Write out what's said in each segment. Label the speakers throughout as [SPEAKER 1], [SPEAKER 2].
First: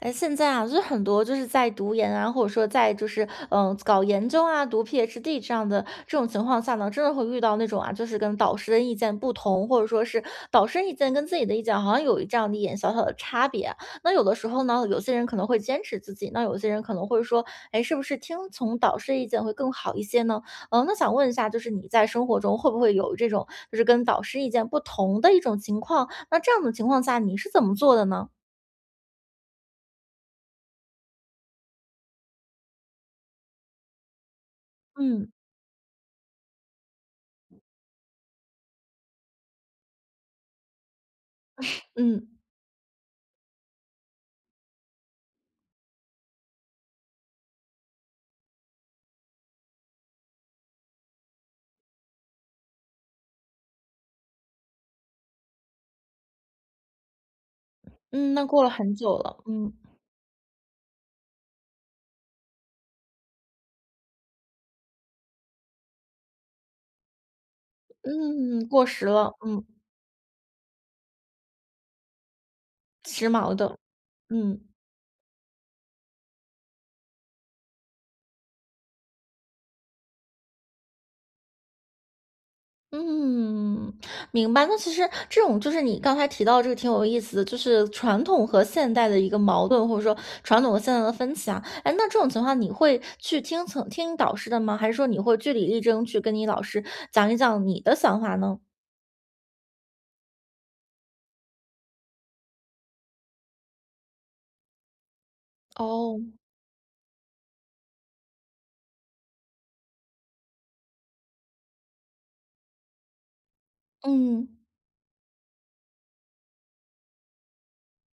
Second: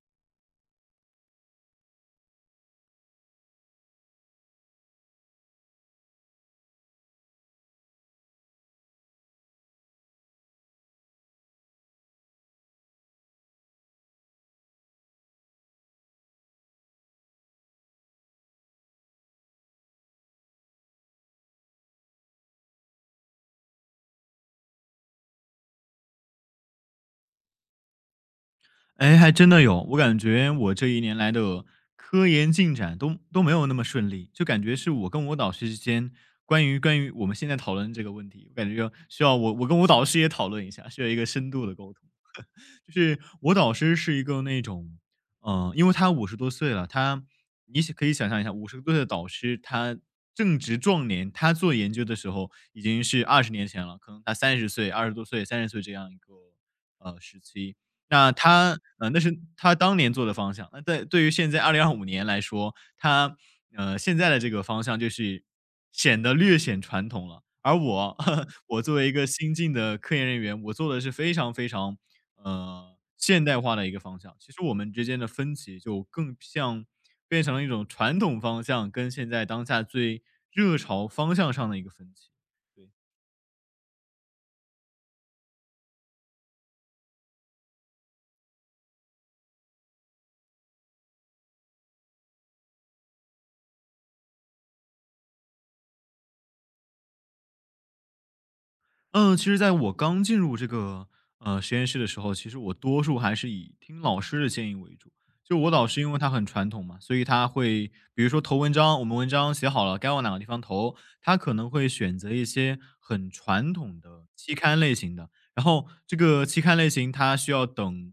[SPEAKER 1] 哎，现在啊，就是很多就是在读研啊，或者说在就是搞研究啊、读 PhD 这样的这种情况下呢，真的会遇到那种啊，就是跟导师的意见不同，或者说是导师意见跟自己的意见好像有一这样的一点小小的差别。那有的时候呢，有些人可能会坚持自己，那有些人可能会说，哎，是不是听从导师意见会更好一些呢？那想问一下，就是你在生活中会不会有这种就是跟导师意见不同的一种情况？那这样的情况下，你是怎么做的呢？
[SPEAKER 2] 哎，还真的有，我感觉我这一年来的科研进展都没有那么顺利，就感觉是我跟
[SPEAKER 1] 嗯
[SPEAKER 2] 我导师之间关于我们现在讨论这个问题，我感觉需要我跟我导师也讨论一下，需要一个深度的沟通。
[SPEAKER 1] 嗯。
[SPEAKER 2] 就是我导师是一个那种，因为他五十多岁了，他你想可以想象一下，50多岁的导师，他正值壮年，他做研究的时候已经是20年前了，可能他三十岁、20多岁、三十岁这样一个时期。那
[SPEAKER 1] 嗯，那过了
[SPEAKER 2] 他
[SPEAKER 1] 很久
[SPEAKER 2] 那
[SPEAKER 1] 了，
[SPEAKER 2] 是
[SPEAKER 1] 嗯。
[SPEAKER 2] 他当年做的方向。那在对于现在2025年来说，他，现在的这个方向就是显得略显传统了。而我
[SPEAKER 1] 嗯，
[SPEAKER 2] 我
[SPEAKER 1] 过
[SPEAKER 2] 作
[SPEAKER 1] 时
[SPEAKER 2] 为一个
[SPEAKER 1] 了，
[SPEAKER 2] 新
[SPEAKER 1] 嗯。
[SPEAKER 2] 进的科研人员，我做的是非常非常，
[SPEAKER 1] 时
[SPEAKER 2] 现
[SPEAKER 1] 髦
[SPEAKER 2] 代化
[SPEAKER 1] 的。
[SPEAKER 2] 的一个方向。其
[SPEAKER 1] 嗯。
[SPEAKER 2] 实我们之间的分歧就更像变成了一种传统方向跟现在当下最热潮方向上的一个分歧，对。
[SPEAKER 1] 嗯，明白。那其实这种就是你刚才提到这个挺有意思的，就是传统和现代的一个矛盾，或者说传统和现代的分歧啊。哎，那这种情况你会去听导师的吗？还是说你会据理力争去跟你老师讲一讲你的想法呢？
[SPEAKER 2] 嗯，其实在我刚进入这个实验室的时候，其实我多数还是以听老师的建议为主。就我老师，因
[SPEAKER 1] 哦。
[SPEAKER 2] 为他很传统嘛，所以他会比如说投文章，我们文章写好了，该往哪个地方投，他可能会选择一些很传统的
[SPEAKER 1] 嗯，
[SPEAKER 2] 期刊类型的，然后这个期刊类型它需要等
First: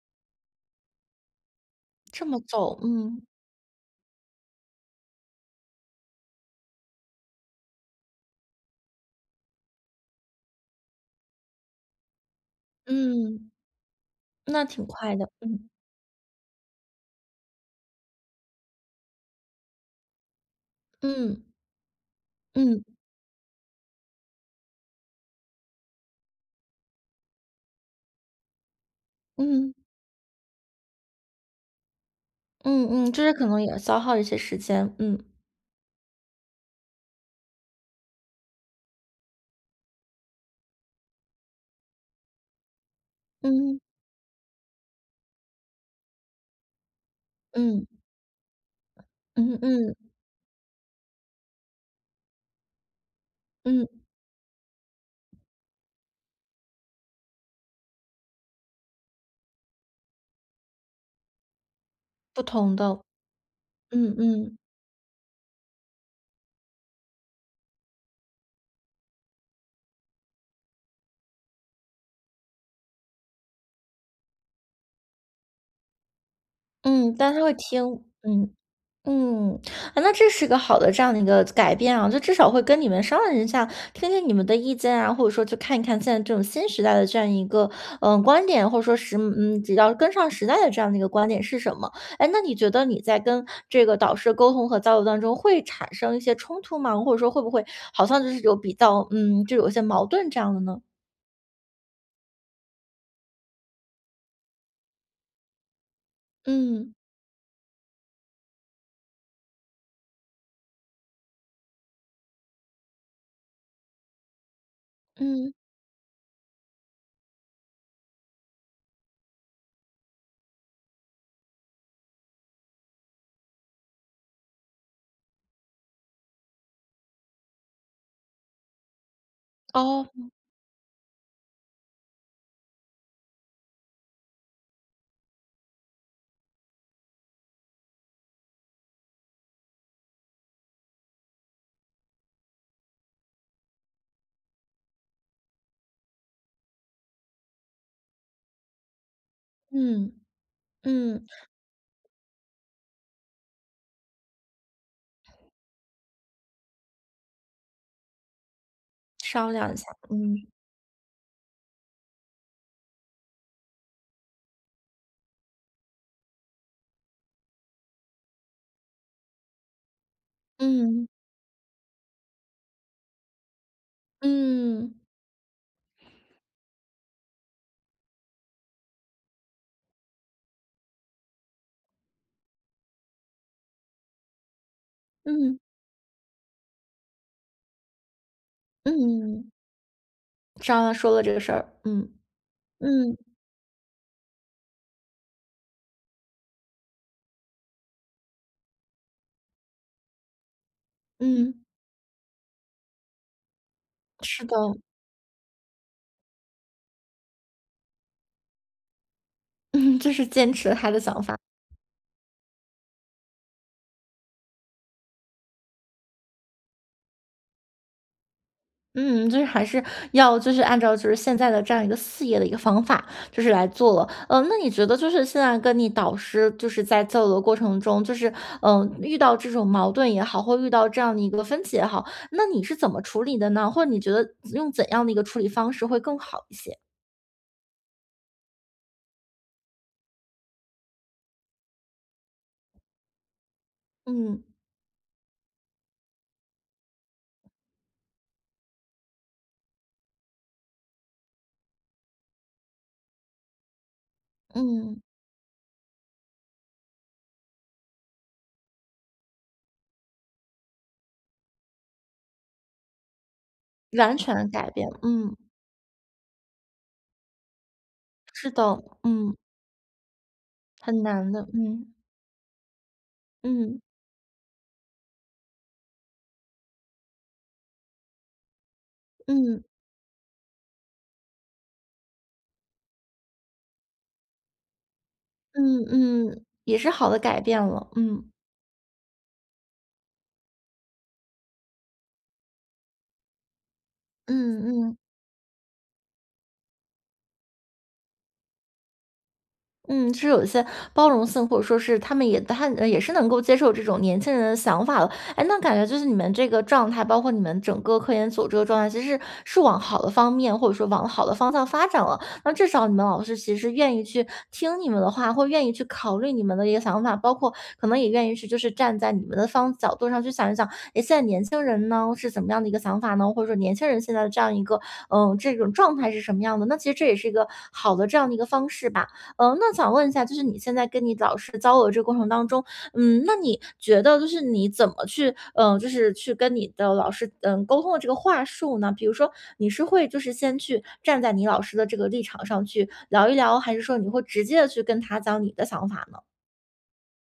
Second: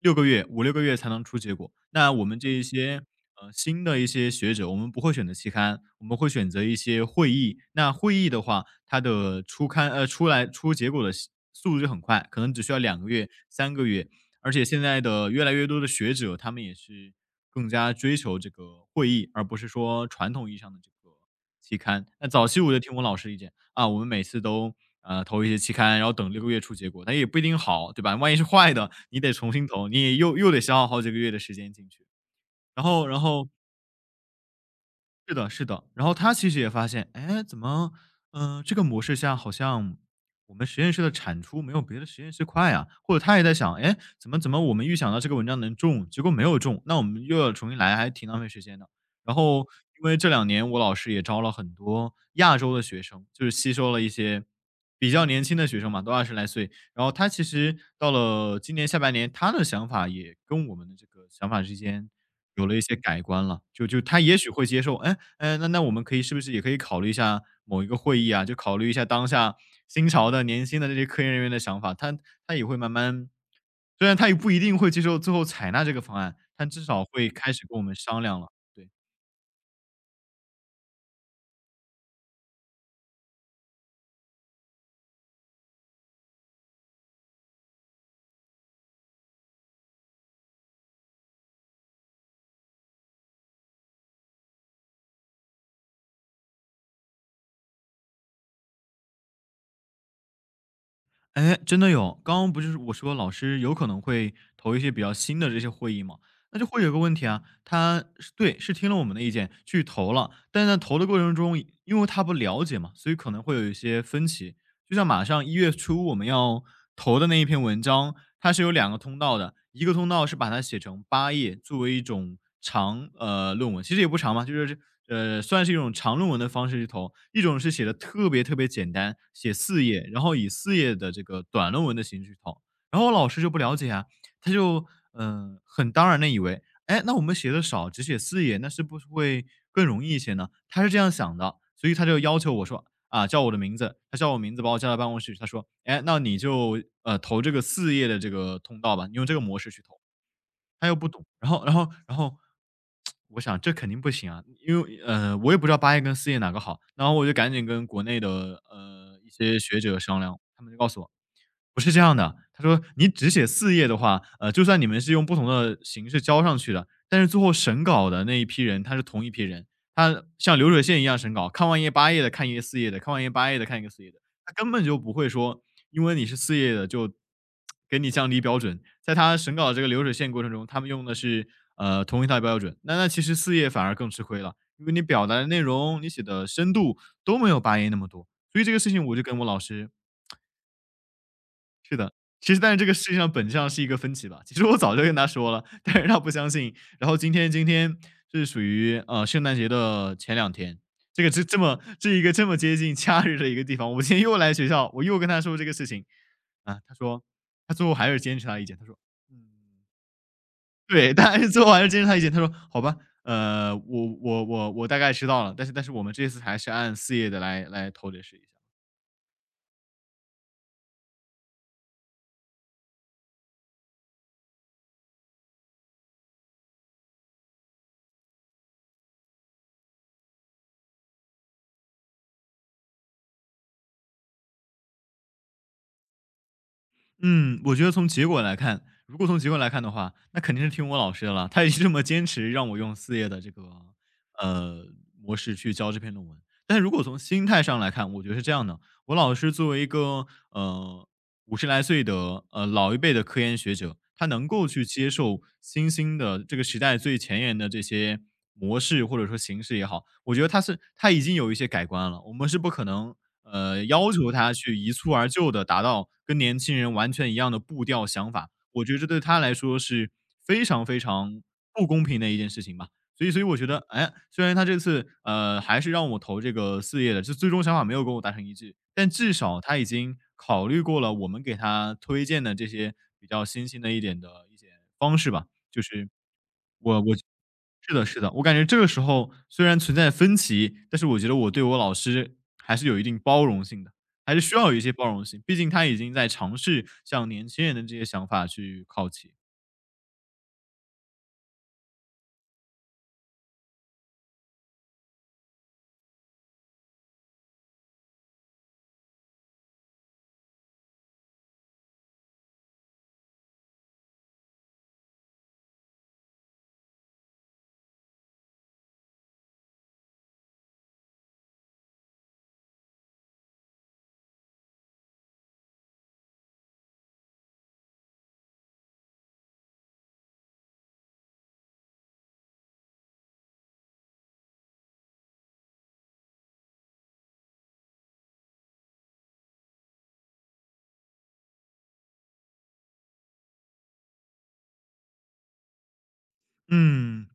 [SPEAKER 2] 六个月、五六个月才能出结果。那我
[SPEAKER 1] 这
[SPEAKER 2] 们
[SPEAKER 1] 么
[SPEAKER 2] 这一
[SPEAKER 1] 走。
[SPEAKER 2] 些，
[SPEAKER 1] 嗯。
[SPEAKER 2] 新的一些学者，我们不会选择期刊，我们会选择一些会议。那会议的话，它的出刊出来出结果的速度就很快，可能只需要2个月、
[SPEAKER 1] 嗯，
[SPEAKER 2] 3个月。而
[SPEAKER 1] 那
[SPEAKER 2] 且现
[SPEAKER 1] 挺
[SPEAKER 2] 在
[SPEAKER 1] 快的。
[SPEAKER 2] 的越来越
[SPEAKER 1] 嗯
[SPEAKER 2] 多的学者，他们也是更加追求这个会议，而不是说传统意义上的这个
[SPEAKER 1] 嗯
[SPEAKER 2] 期刊。那早期我就听
[SPEAKER 1] 嗯
[SPEAKER 2] 我老师意见啊，我们每次都投一些期刊，然后等六个月出结果，但也不一定好，对吧？万一是坏的，你得重新
[SPEAKER 1] 嗯。
[SPEAKER 2] 投，你也又得消耗好几个月的时间进去。然
[SPEAKER 1] 嗯
[SPEAKER 2] 后，
[SPEAKER 1] 嗯，
[SPEAKER 2] 然
[SPEAKER 1] 就是可
[SPEAKER 2] 后
[SPEAKER 1] 能也消耗一些时间，嗯。
[SPEAKER 2] 是的，是的。然后他其实也发现，哎，怎么，这个模式下好像我们实验室的产出没有别的实验室快啊？或者他也在想，
[SPEAKER 1] 嗯。
[SPEAKER 2] 哎，怎么我们预想到这个文章能中，结果没有中，那我们又要重新
[SPEAKER 1] 嗯。
[SPEAKER 2] 来，还挺浪费时间的。然
[SPEAKER 1] 嗯
[SPEAKER 2] 后，
[SPEAKER 1] 嗯
[SPEAKER 2] 因为这两年我老师也招了很多亚洲的学生，就是吸
[SPEAKER 1] 嗯。
[SPEAKER 2] 收了一些比较年轻的学生嘛，都20来岁，然后他其实到了今年下半年，他的想法也跟我们的这个想法之间
[SPEAKER 1] 不
[SPEAKER 2] 有了
[SPEAKER 1] 同
[SPEAKER 2] 一些
[SPEAKER 1] 的。
[SPEAKER 2] 改观了。就
[SPEAKER 1] 嗯
[SPEAKER 2] 他也许
[SPEAKER 1] 嗯。
[SPEAKER 2] 会接受，哎，那我们可以是不是也可以考虑一下某一个会议啊？就考虑一下当下新潮的年轻的这些科研人员的想法，他也会慢慢，虽然他也不一定会接受最后采纳这个方案，但至少
[SPEAKER 1] 嗯，
[SPEAKER 2] 会
[SPEAKER 1] 但他会
[SPEAKER 2] 开始跟
[SPEAKER 1] 听。
[SPEAKER 2] 我们商量了。
[SPEAKER 1] 嗯。
[SPEAKER 2] 对。
[SPEAKER 1] 嗯，啊那这是个好的这样的一个改变啊，就至少会跟你们商量一下，听听你们的意见啊，或者说去看一看现在这种新时代的这样一个观点，或者说只要跟上时代的这样的一个观点是什么？哎，那你觉得你在跟这个导师沟通和交流当中会产生一些冲突吗？或者说会不会好像就是有比较就有一些矛盾这样的呢？
[SPEAKER 2] 哎，真的有。刚刚不是我说老师有可能会投一些比较新的这些会议嘛，那就会有
[SPEAKER 1] 嗯
[SPEAKER 2] 个问题啊，他是对，是听了我们的意见去投了，但是在投的过程中，因为他不了解嘛，所以可能会有一些分歧。就像马上
[SPEAKER 1] 嗯。
[SPEAKER 2] 1月初我们要投的那一篇文章，它是有两个通道的，一个通道是把它写成八页，作为一种长论文，其实也不长嘛，就是算是一种长论文的方式去投；一种是写的特别特别简单，写四页，
[SPEAKER 1] 哦。
[SPEAKER 2] 然后以四页的这个短论文的形式去投。然后我老师就不了解啊，他就很当然的以为，哎，那我们写的少，只写四页，那是不是会更容易一些呢？他是这样想的，所以他就要求我说，啊，叫我的名字，他叫我名字把我叫到办公室去，他说："哎，那你就投这个四页的这个通道吧，你用这个模式去投。"
[SPEAKER 1] 嗯
[SPEAKER 2] 他又不懂，
[SPEAKER 1] 嗯，
[SPEAKER 2] 然后我想这肯定不行啊，因为我也不知道八页跟四页哪个好，然后我就赶紧跟国内的一
[SPEAKER 1] 商
[SPEAKER 2] 些
[SPEAKER 1] 量一
[SPEAKER 2] 学
[SPEAKER 1] 下。
[SPEAKER 2] 者商量，
[SPEAKER 1] 嗯。
[SPEAKER 2] 他们就告诉我，不是这样的，他说你只写四页的话，就算你们是用不同的形式交上去的，但是最后审稿的那一批人，他是同一批人，他像流水线一
[SPEAKER 1] 嗯
[SPEAKER 2] 样审稿，看完一页八页的，看一页四页的，看完一页八页的，看一个四页的，他根本
[SPEAKER 1] 嗯
[SPEAKER 2] 就
[SPEAKER 1] 嗯
[SPEAKER 2] 不会说，因为你是四页的就给你降低标准。在他审稿的这个流水线过程中，他们用的是，同一套标准，那其实四页反而更吃亏了，因为你表达的
[SPEAKER 1] 嗯。
[SPEAKER 2] 内容，你写的深度都没有八页那么多。所以这个事情我就跟我
[SPEAKER 1] 嗯
[SPEAKER 2] 老师
[SPEAKER 1] 张量说了这个事儿，
[SPEAKER 2] 是
[SPEAKER 1] 嗯。
[SPEAKER 2] 的，其实但是这个事
[SPEAKER 1] 嗯。
[SPEAKER 2] 情上本质上是一个分歧吧。其实我早就跟他说了，但是他不相信。然后今天是属于圣诞节的前两天，这个这这
[SPEAKER 1] 嗯，
[SPEAKER 2] 么这一个这么接近假日的一个地方，我今天又
[SPEAKER 1] 是
[SPEAKER 2] 来
[SPEAKER 1] 的。
[SPEAKER 2] 学校，我又跟他说这个事情啊，他说他最后还是坚持他的意见，他说嗯，
[SPEAKER 1] 嗯，就是坚持了他的
[SPEAKER 2] 对，
[SPEAKER 1] 想
[SPEAKER 2] 但
[SPEAKER 1] 法。
[SPEAKER 2] 还是最后还是坚持他意见，他说好吧。我大概知道了，但是我们这次还是按四页的来投这个试一下。
[SPEAKER 1] 嗯，就是还是要就是按照就是现在的这样一个事业的一个方法，就是来做了。嗯，那你觉得就是现在跟你导师就是在交流的过程中，就是遇到这种矛盾也好，或遇到这样的一个分歧也好，那你是怎么处理的呢？或者你觉得用怎样的一个处理方式会更好一些？
[SPEAKER 2] 嗯，我觉得从结果来看，如果从结果来看的话，那肯定是听我老师的了。他也是这么坚持让我用四页的这个
[SPEAKER 1] 嗯
[SPEAKER 2] 呃模式去教这篇论文。但是如果从心态上来看，我觉得是这样的：我老师作为一个50来岁的老一辈的科研学者，他能够去
[SPEAKER 1] 嗯。
[SPEAKER 2] 接受新兴的这个时代最前沿的这些模式或者说形式也好，我觉得他是已经有一些改观了。我们是不可能要
[SPEAKER 1] 完
[SPEAKER 2] 求
[SPEAKER 1] 全
[SPEAKER 2] 他
[SPEAKER 1] 改
[SPEAKER 2] 去
[SPEAKER 1] 变。
[SPEAKER 2] 一蹴而
[SPEAKER 1] 嗯，
[SPEAKER 2] 就的达到跟年轻人完全一样的步调想
[SPEAKER 1] 是
[SPEAKER 2] 法，
[SPEAKER 1] 的。
[SPEAKER 2] 我觉得这对
[SPEAKER 1] 嗯。
[SPEAKER 2] 他来说是非常非
[SPEAKER 1] 很难
[SPEAKER 2] 常
[SPEAKER 1] 的。
[SPEAKER 2] 不
[SPEAKER 1] 嗯。
[SPEAKER 2] 公平的一件事情吧。所以我觉得，
[SPEAKER 1] 嗯。
[SPEAKER 2] 哎，虽然他这次，还是让我投这个四页的，就最终想法没有跟我达成一致，但至少
[SPEAKER 1] 嗯。
[SPEAKER 2] 他已经考虑过了我们给他推荐的这些比较新兴的一点的一些，是吧？
[SPEAKER 1] 嗯嗯。也是好的改变了。
[SPEAKER 2] 是的是
[SPEAKER 1] 嗯。
[SPEAKER 2] 的，我感觉这个时候虽然存在分歧，但是我觉得我对我老师还是有一定包容性的，还是需要有一
[SPEAKER 1] 嗯
[SPEAKER 2] 些
[SPEAKER 1] 嗯。
[SPEAKER 2] 包容性，毕竟他已经在尝试向年轻人的这些想法去靠齐。
[SPEAKER 1] 嗯，是有一些包容性，或者说是他们也也是能够接受这种年轻人的想法了。哎，那感觉就是你们这个状态，包括你们整个科研组这个状态，其实是往好的方面，或者说往好的方向发展了。那至少你们老师其实愿意去听你们的话，或愿意去考虑你们的一个想法，包括可能也愿意去就是站在你们的角度上去想一想，哎，现在年轻人呢是怎么样的一个想法呢？或者说年轻人现在的这样一个这种状态是什么样的？那其实这也是一个好的这样的一个方式吧。嗯，那想问一下，就是你现在跟你老师交流这个过程当中，那你觉得就是你怎么去，就是去跟你的老师，沟通的这个话术呢？比如说，你是会就是先去站在你老师的这个立场上去聊一聊，还是说你会直接的去跟他讲你的想法呢？
[SPEAKER 2] 嗯，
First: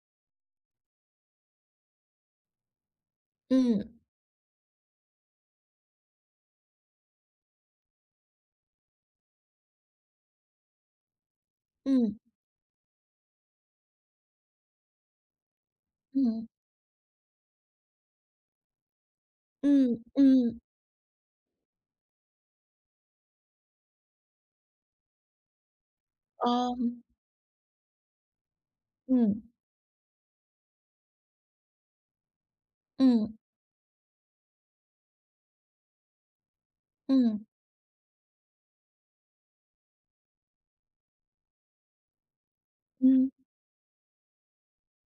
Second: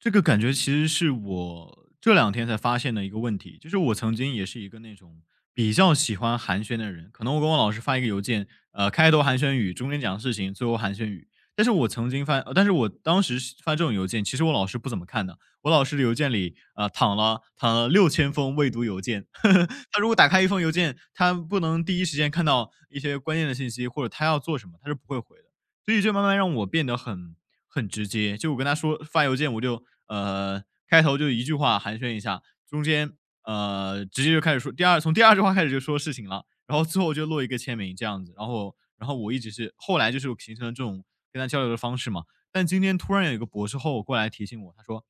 [SPEAKER 2] 这个感觉其实是我这两天才发现的一个问题，就是
[SPEAKER 1] 嗯
[SPEAKER 2] 我曾经也是一个那种比较喜欢寒暄的人，可能我跟我老师发一个邮件，开头寒暄语，中间讲事情，最后寒暄语。
[SPEAKER 1] 嗯
[SPEAKER 2] 但是我当时是发这种邮件，其实我老师不怎么看的。我老师的邮件
[SPEAKER 1] 嗯
[SPEAKER 2] 里，躺了6000封未读邮件。他
[SPEAKER 1] 嗯
[SPEAKER 2] 如果打开一
[SPEAKER 1] 嗯。
[SPEAKER 2] 封邮件，他不能第一时间看到一些关键的信息，或者他要做什么，他是不会回的。所以就慢慢让我
[SPEAKER 1] 哦。
[SPEAKER 2] 变得很直接。就我跟他说发邮
[SPEAKER 1] 嗯
[SPEAKER 2] 件，我就开头就一句话寒暄一下，中间
[SPEAKER 1] 嗯
[SPEAKER 2] 直接就开始说从第二句话开始就说事情了，然后最后就落
[SPEAKER 1] 嗯
[SPEAKER 2] 一个签名这样子。然后我一直是后来就是形成了这种跟他交流的方式嘛。但今天突然
[SPEAKER 1] 嗯
[SPEAKER 2] 有一个博士后过来提醒我，他说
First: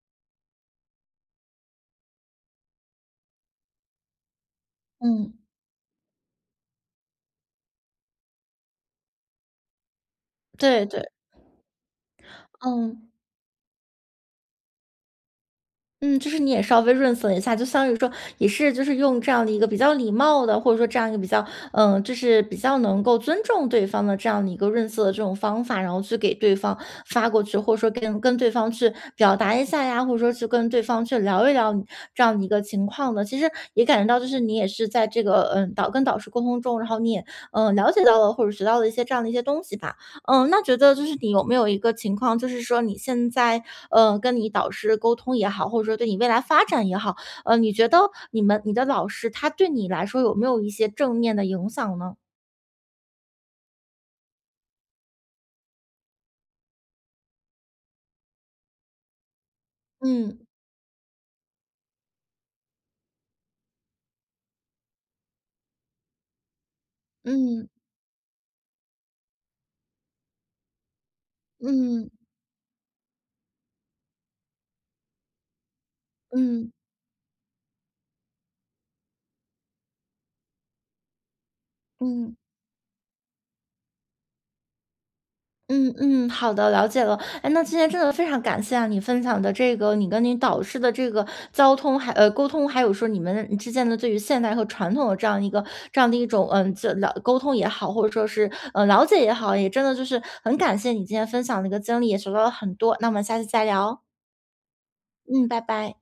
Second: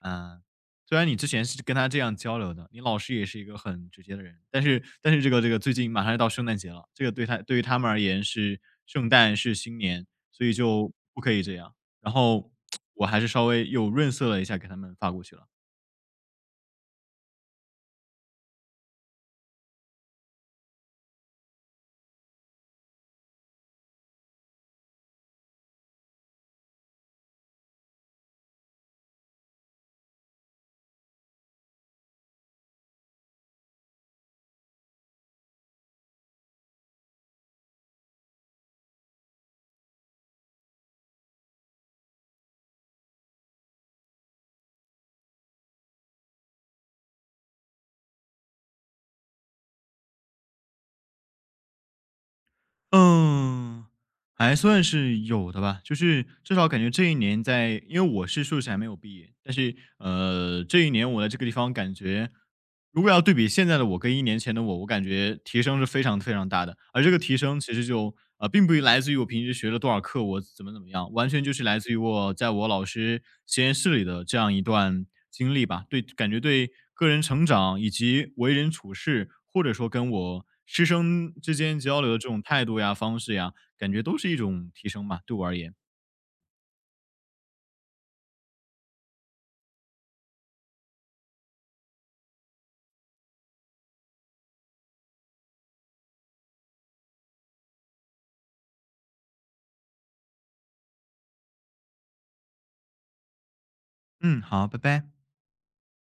[SPEAKER 2] 嗯，虽然你之前是跟他这样交流的，你老师也是一个很直接的人，但是
[SPEAKER 1] 嗯。
[SPEAKER 2] 这个最近马上要到圣诞节了，这个对他对于他们而言是圣诞是新年，所以
[SPEAKER 1] 对
[SPEAKER 2] 就
[SPEAKER 1] 对。
[SPEAKER 2] 不可以这样。然后我
[SPEAKER 1] 嗯。
[SPEAKER 2] 还是稍微又润色了一下给他们发过去了。
[SPEAKER 1] 嗯，就是你也稍微润色一下，就相当于说也是就是用这样的一个比较礼貌的，或者说这样一个比较，就是比较能够尊重对方的这样的一个润色的这种方法，然后去给对方发过去，或者说跟对方去表达一下呀，或者说去跟对方去聊一聊你这样的一个情况的。其实也感觉到，就是你也是在这个跟导师沟通中，然后你也了解到了或者学到了一些这样的一些东西吧。嗯，那觉得就是你有没有一个情况，就是说你现在，跟你导师沟通也好，或者说对你未来发展也好，你觉得你的老师他对你来说有没有一些正面的影响呢？
[SPEAKER 2] 嗯。还算是有的吧，就是至少感觉这一年在，因为我是硕士还没有毕业，但是
[SPEAKER 1] 嗯
[SPEAKER 2] 这一年我在这个地方感觉，如果要对比现在的我跟一年前的我，我感觉提升是非常非常大的。而这个提升
[SPEAKER 1] 嗯
[SPEAKER 2] 其实就并不来自于我平时学了多少课，我怎么怎么样，完全就是来自于
[SPEAKER 1] 嗯嗯
[SPEAKER 2] 我在我老师实验室里的这样一段经历吧。对，感觉对
[SPEAKER 1] 嗯
[SPEAKER 2] 个人成长以及为人处事，或者说跟我师生之间交流的这
[SPEAKER 1] 嗯。
[SPEAKER 2] 种态度呀、方式呀。感觉都是一种提升吧，对我而言。
[SPEAKER 1] 嗯嗯，好的，了解了。哎，那今天真的非常感谢啊，你分享的这个你跟你导师的这个交通还呃沟通，还有说你们之间的对于现代和传统的这样的一种嗯这了沟通也好，或者说是了解也好，也真的就是很感谢你今天分享的一个经历，也学到了很多。那我们下次再聊。
[SPEAKER 2] 嗯，好，拜拜。
[SPEAKER 1] 嗯，拜拜。